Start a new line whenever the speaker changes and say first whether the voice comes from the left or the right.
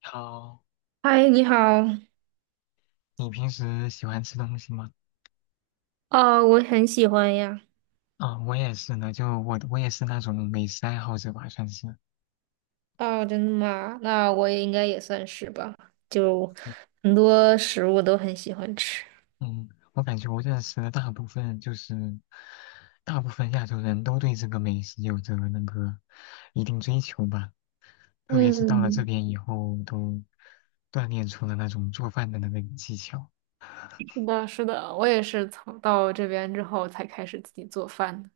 left: 好，
right: 嗨，你好。
left: 你平时喜欢吃东西吗？
right: 哦，我很喜欢呀。
left: 啊、我也是呢，就我也是那种美食爱好者吧，算是。
right: 哦，真的吗？那我也应该也算是吧，就
left: 嗯，
right: 很多食物都很喜欢吃。
left: 嗯我感觉我认识的大部分亚洲人都对这个美食有着那个一定追求吧，特别是到了这
right: 嗯，
left: 边以后，都锻炼出了那种做饭的那个技巧。
right: 是的，是的，我也是从到这边之后才开始自己做饭的。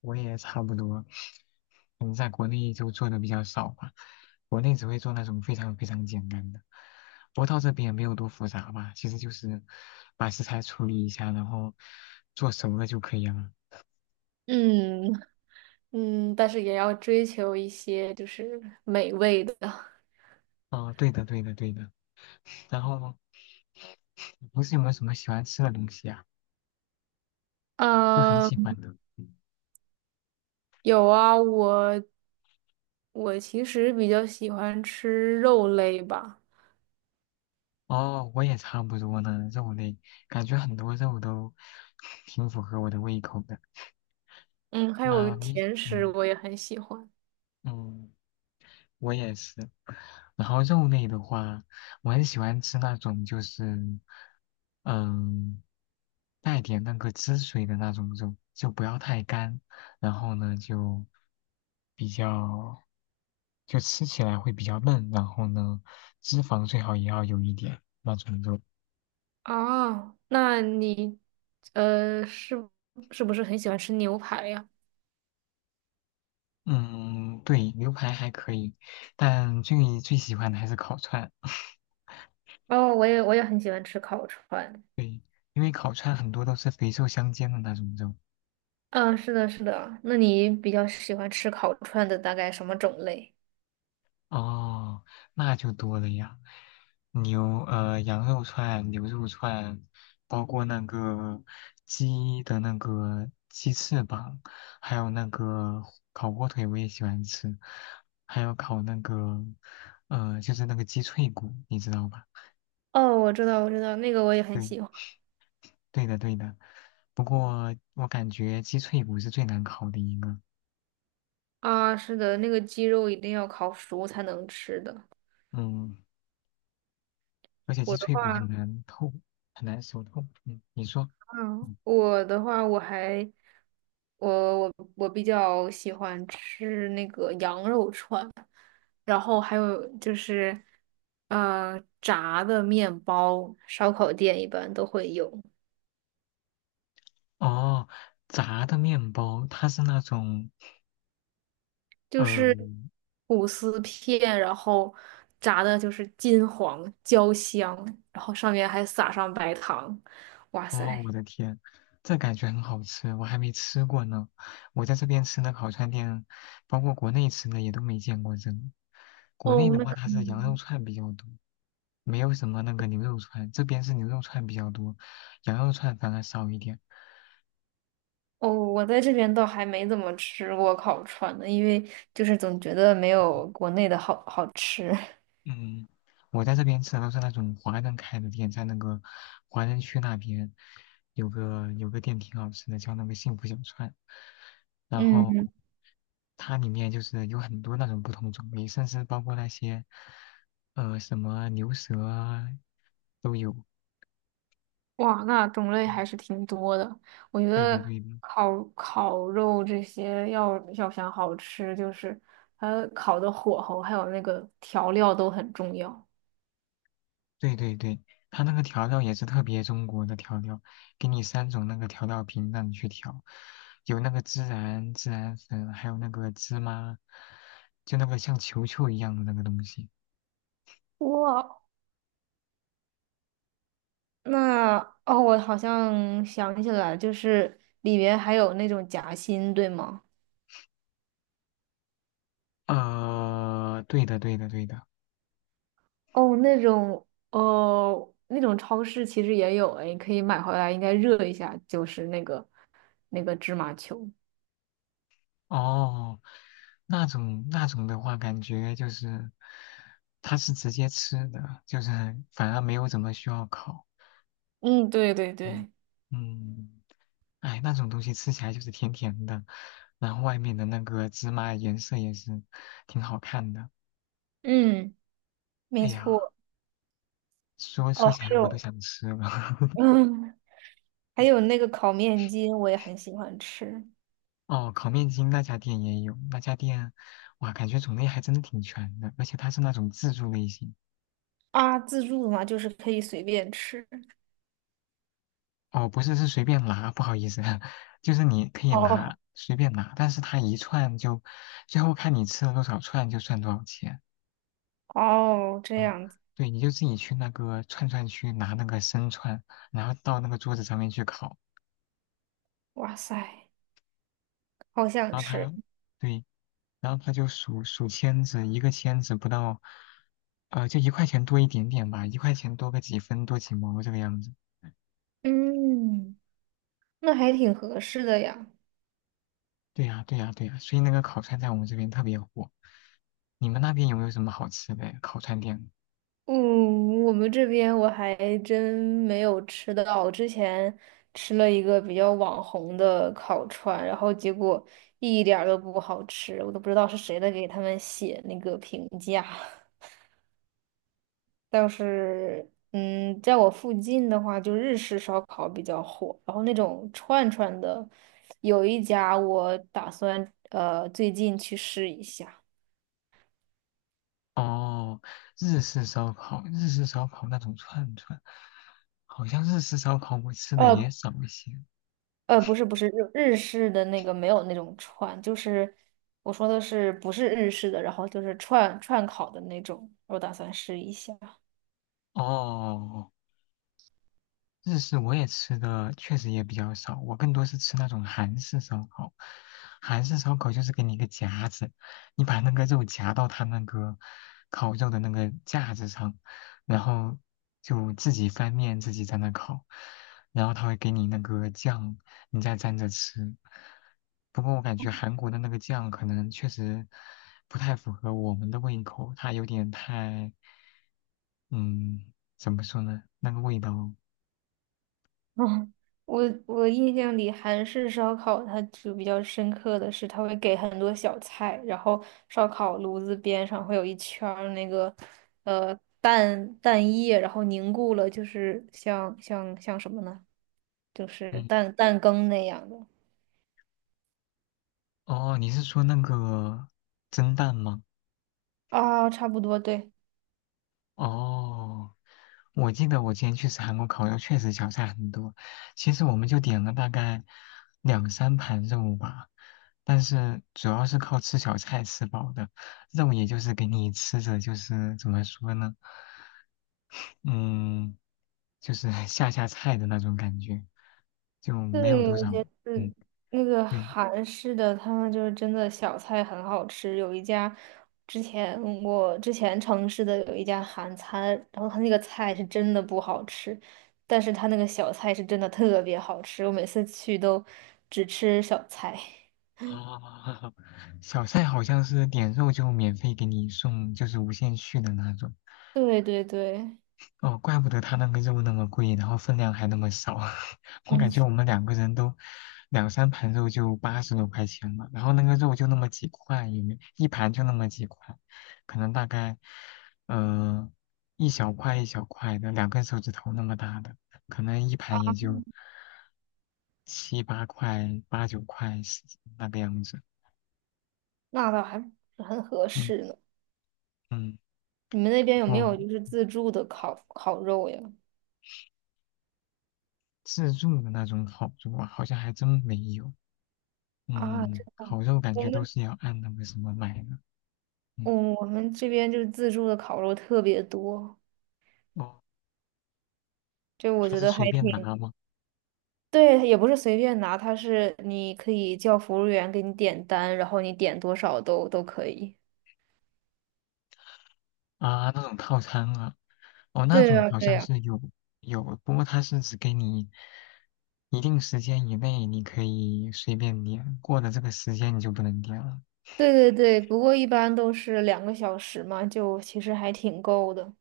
left: 我也差不多，可能在国内就做的比较少吧，国内只会做那种非常非常简单的，不过到这边也没有多复杂吧，其实就是把食材处理一下，然后做熟了就可以了。
right: 嗯，嗯，但是也要追求一些就是美味的。
left: 哦，对的，对的，对的。然后平时有没有什么喜欢吃的东西啊？就很喜
right: 嗯，
left: 欢的。
right: 有啊，我其实比较喜欢吃肉类吧。
left: 哦，我也差不多呢，肉类，感觉很多肉都 挺符合我的胃口的。
right: 嗯，还有
left: 那你，
right: 甜食
left: 嗯
right: 我也很喜欢。
left: 嗯。我也是。然后肉类的话，我很喜欢吃那种就是，嗯，带点那个汁水的那种肉，就不要太干。然后呢，就比较，就吃起来会比较嫩。然后呢，脂肪最好也要有一点那种肉。
right: 哦，那你呃是是不是很喜欢吃牛排呀？
left: 嗯，对，牛排还可以，但最最喜欢的还是烤串。
right: 哦，我也很喜欢吃烤串。
left: 对，因为烤串很多都是肥瘦相间的那种肉。
right: 嗯，是的，是的。那你比较喜欢吃烤串的大概什么种类？
left: 哦，那就多了呀，羊肉串、牛肉串，包括那个鸡的那个鸡翅膀，还有那个烤火腿我也喜欢吃，还有烤那个鸡脆骨，你知道吧？
right: 哦，我知道，我知道，那个我也很
left: 对，
right: 喜欢。
left: 对的对的。不过我感觉鸡脆骨是最难烤的一个，
right: 啊，是的，那个鸡肉一定要烤熟才能吃的。
left: 嗯，而且鸡
right: 我的
left: 脆骨很
right: 话，
left: 难透，很难熟透。嗯，你说。
right: 嗯，我的话，我还，我比较喜欢吃那个羊肉串。然后还有就是，炸的面包，烧烤店一般都会有，
left: 哦，炸的面包，它是那种，
right: 就
left: 呃，
right: 是吐司片，然后炸的就是金黄焦香，然后上面还撒上白糖，哇
left: 哦，
right: 塞！
left: 我的天，这感觉很好吃，我还没吃过呢。我在这边吃的烤串店，包括国内吃的也都没见过这个。国内
right: 哦，
left: 的
right: 那
left: 话，
right: 可
left: 它是羊肉
right: 能
left: 串比较多，没有什么那个牛肉串，这边是牛肉串比较多，羊肉串反而少一点。
right: 哦，我在这边倒还没怎么吃过烤串呢，因为就是总觉得没有国内的好好吃。
left: 嗯，我在这边吃的都是那种华人开的店，在那个华人区那边有个店挺好吃的，叫那个幸福小串，然后
right: 嗯。
left: 它里面就是有很多那种不同种类，甚至包括那些什么牛舌啊都有。
right: 哇，那种类还是挺多的。我觉
left: 对的，
right: 得
left: 对的。
right: 烤肉这些要想好吃，就是它烤的火候还有那个调料都很重要。
left: 对对对，它那个调料也是特别中国的调料，给你三种那个调料瓶让你去调，有那个孜然、孜然粉，还有那个芝麻，就那个像球球一样的那个东西。
right: 哇，那哦，我好像想起来，就是里面还有那种夹心，对吗？
left: 对的对的对的。
right: 哦，那种哦，那种超市其实也有，哎，你可以买回来，应该热一下，就是那个芝麻球。
left: 哦，那种的话，感觉就是它是直接吃的，就是反而没有怎么需要烤。
right: 嗯，对对
left: 嗯
right: 对，
left: 嗯。哎，那种东西吃起来就是甜甜的，然后外面的那个芝麻颜色也是挺好看的。
right: 嗯，没
left: 哎呀，
right: 错。
left: 说
right: 哦，
left: 说
right: 还
left: 起来我都
right: 有，
left: 想吃了。
right: 嗯，还有那个烤面筋，我也很喜欢吃
left: 哦，烤面筋那家店也有，那家店哇，感觉种类还真的挺全的，而且它是那种自助类型。
right: 啊。自助嘛，就是可以随便吃。
left: 哦，不是，是随便拿，不好意思，就是你可以
right: 哦
left: 拿，随便拿，但是它一串就，最后看你吃了多少串就算多少钱。
right: 哦，这
left: 嗯，
right: 样子，
left: 对，你就自己去那个串串区拿那个生串，然后到那个桌子上面去烤。
right: 哇塞，好想吃。
left: 对，然后他就数数签子，一个签子不到，呃，就一块钱多一点点吧，一块钱多个几分，多几毛这个样子。
right: 嗯，那还挺合适的呀。
left: 对呀，对呀，对呀，所以那个烤串在我们这边特别火。你们那边有没有什么好吃的呀烤串店？
right: 嗯，我们这边我还真没有吃到。我之前吃了一个比较网红的烤串，然后结果一点儿都不好吃，我都不知道是谁在给他们写那个评价。倒是，嗯，在我附近的话，就日式烧烤比较火，然后那种串串的，有一家我打算最近去试一下。
left: 哦，日式烧烤，日式烧烤那种串串，好像日式烧烤我吃的也
right: 呃
left: 少一些。
right: 不是不是日式的那个没有那种串，就是我说的是不是日式的，然后就是串串烤的那种，我打算试一下。
left: 哦，日式我也吃的确实也比较少，我更多是吃那种韩式烧烤。韩式烧烤就是给你一个夹子，你把那个肉夹到它那个烤肉的那个架子上，然后就自己翻面自己在那烤，然后他会给你那个酱，你再蘸着吃。不过我感觉韩国的那个酱可能确实不太符合我们的胃口，它有点太，嗯，怎么说呢？那个味道。
right: 嗯，我我印象里韩式烧烤，它就比较深刻的是，它会给很多小菜，然后烧烤炉子边上会有一圈儿那个呃蛋液，然后凝固了，就是像什么呢？就是
left: 嗯
right: 蛋羹那样的
left: 哦，你是说那个蒸蛋吗？
right: 啊，差不多，对。
left: 哦，我记得我之前去吃韩国烤肉，确实小菜很多。其实我们就点了大概两三盘肉吧，但是主要是靠吃小菜吃饱的，肉也就是给你吃着，就是怎么说呢？嗯，就是 下菜的那种感觉，就没有
right: 对，
left: 多
right: 我
left: 少。
right: 觉得
left: 嗯，
right: 那个
left: 对，
right: 韩式的，他们就是真的小菜很好吃。有一家之前城市的有一家韩餐，然后他那个菜是真的不好吃，但是他那个小菜是真的特别好吃。我每次去都只吃小菜。
left: 哦，小赛好像是点肉就免费给你送，就是无限续的那种。
right: 对对对，
left: 哦，怪不得他那个肉那么贵，然后分量还那么少。我
right: 嗯，
left: 感觉我们两个人都两三盘肉就80多块钱了，然后那个肉就那么几块，也没一盘就那么几块，可能大概呃一小块一小块的，两根手指头那么大的，可能一盘也就七八块、八九块是那个样子。
right: 那倒还不是很合
left: 嗯
right: 适呢。
left: 嗯。
right: 你们那边有没
left: 哦，
right: 有就是自助的烤肉呀？
left: 自助的那种烤肉啊，好像还真没有。
right: 啊，这
left: 嗯，烤肉感
right: 我
left: 觉都
right: 们
left: 是要按那个什么买的。
right: 我
left: 嗯，
right: 我们这边就是自助的烤肉特别多。
left: 哦，
right: 就我
left: 它
right: 觉
left: 是
right: 得还
left: 随便拿
right: 挺，
left: 吗？
right: 对，也不是随便拿，它是你可以叫服务员给你点单，然后你点多少都可以。
left: 啊，那种套餐啊，哦，那
right: 对
left: 种
right: 呀，
left: 好
right: 对
left: 像
right: 呀，
left: 是有，不过它是只给你一定时间以内，你可以随便点，过了这个时间你就不能点了。
right: 对对对，不过一般都是两个小时嘛，就其实还挺够的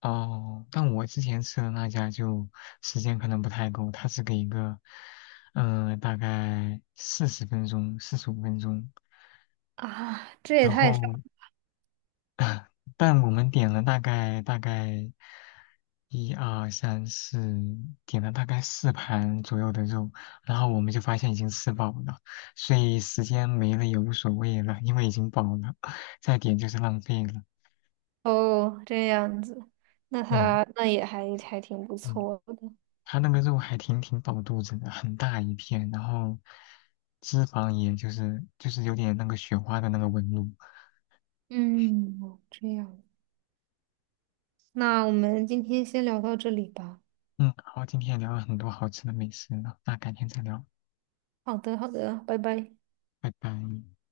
left: 哦，但我之前吃的那家就时间可能不太够，它是给一个，大概40分钟、45分钟。
right: 啊。这也
left: 然
right: 太少
left: 后，但我们点了大概一二三四，点了大概四盘左右的肉，然后我们就发现已经吃饱了，所以时间没了也无所谓了，因为已经饱了，再点就是浪费了。
right: 哦，这样子，那
left: 嗯
right: 他那也还挺不
left: 嗯，
right: 错的。
left: 它那个肉还挺饱肚子的，很大一片，然后脂肪也就是有点那个雪花的那个纹路。
right: 嗯，哦这样，那我们今天先聊到这里吧。
left: 嗯，好，今天也聊了很多好吃的美食呢，那改天再聊，
right: 好的，好的，拜拜。
left: 拜拜。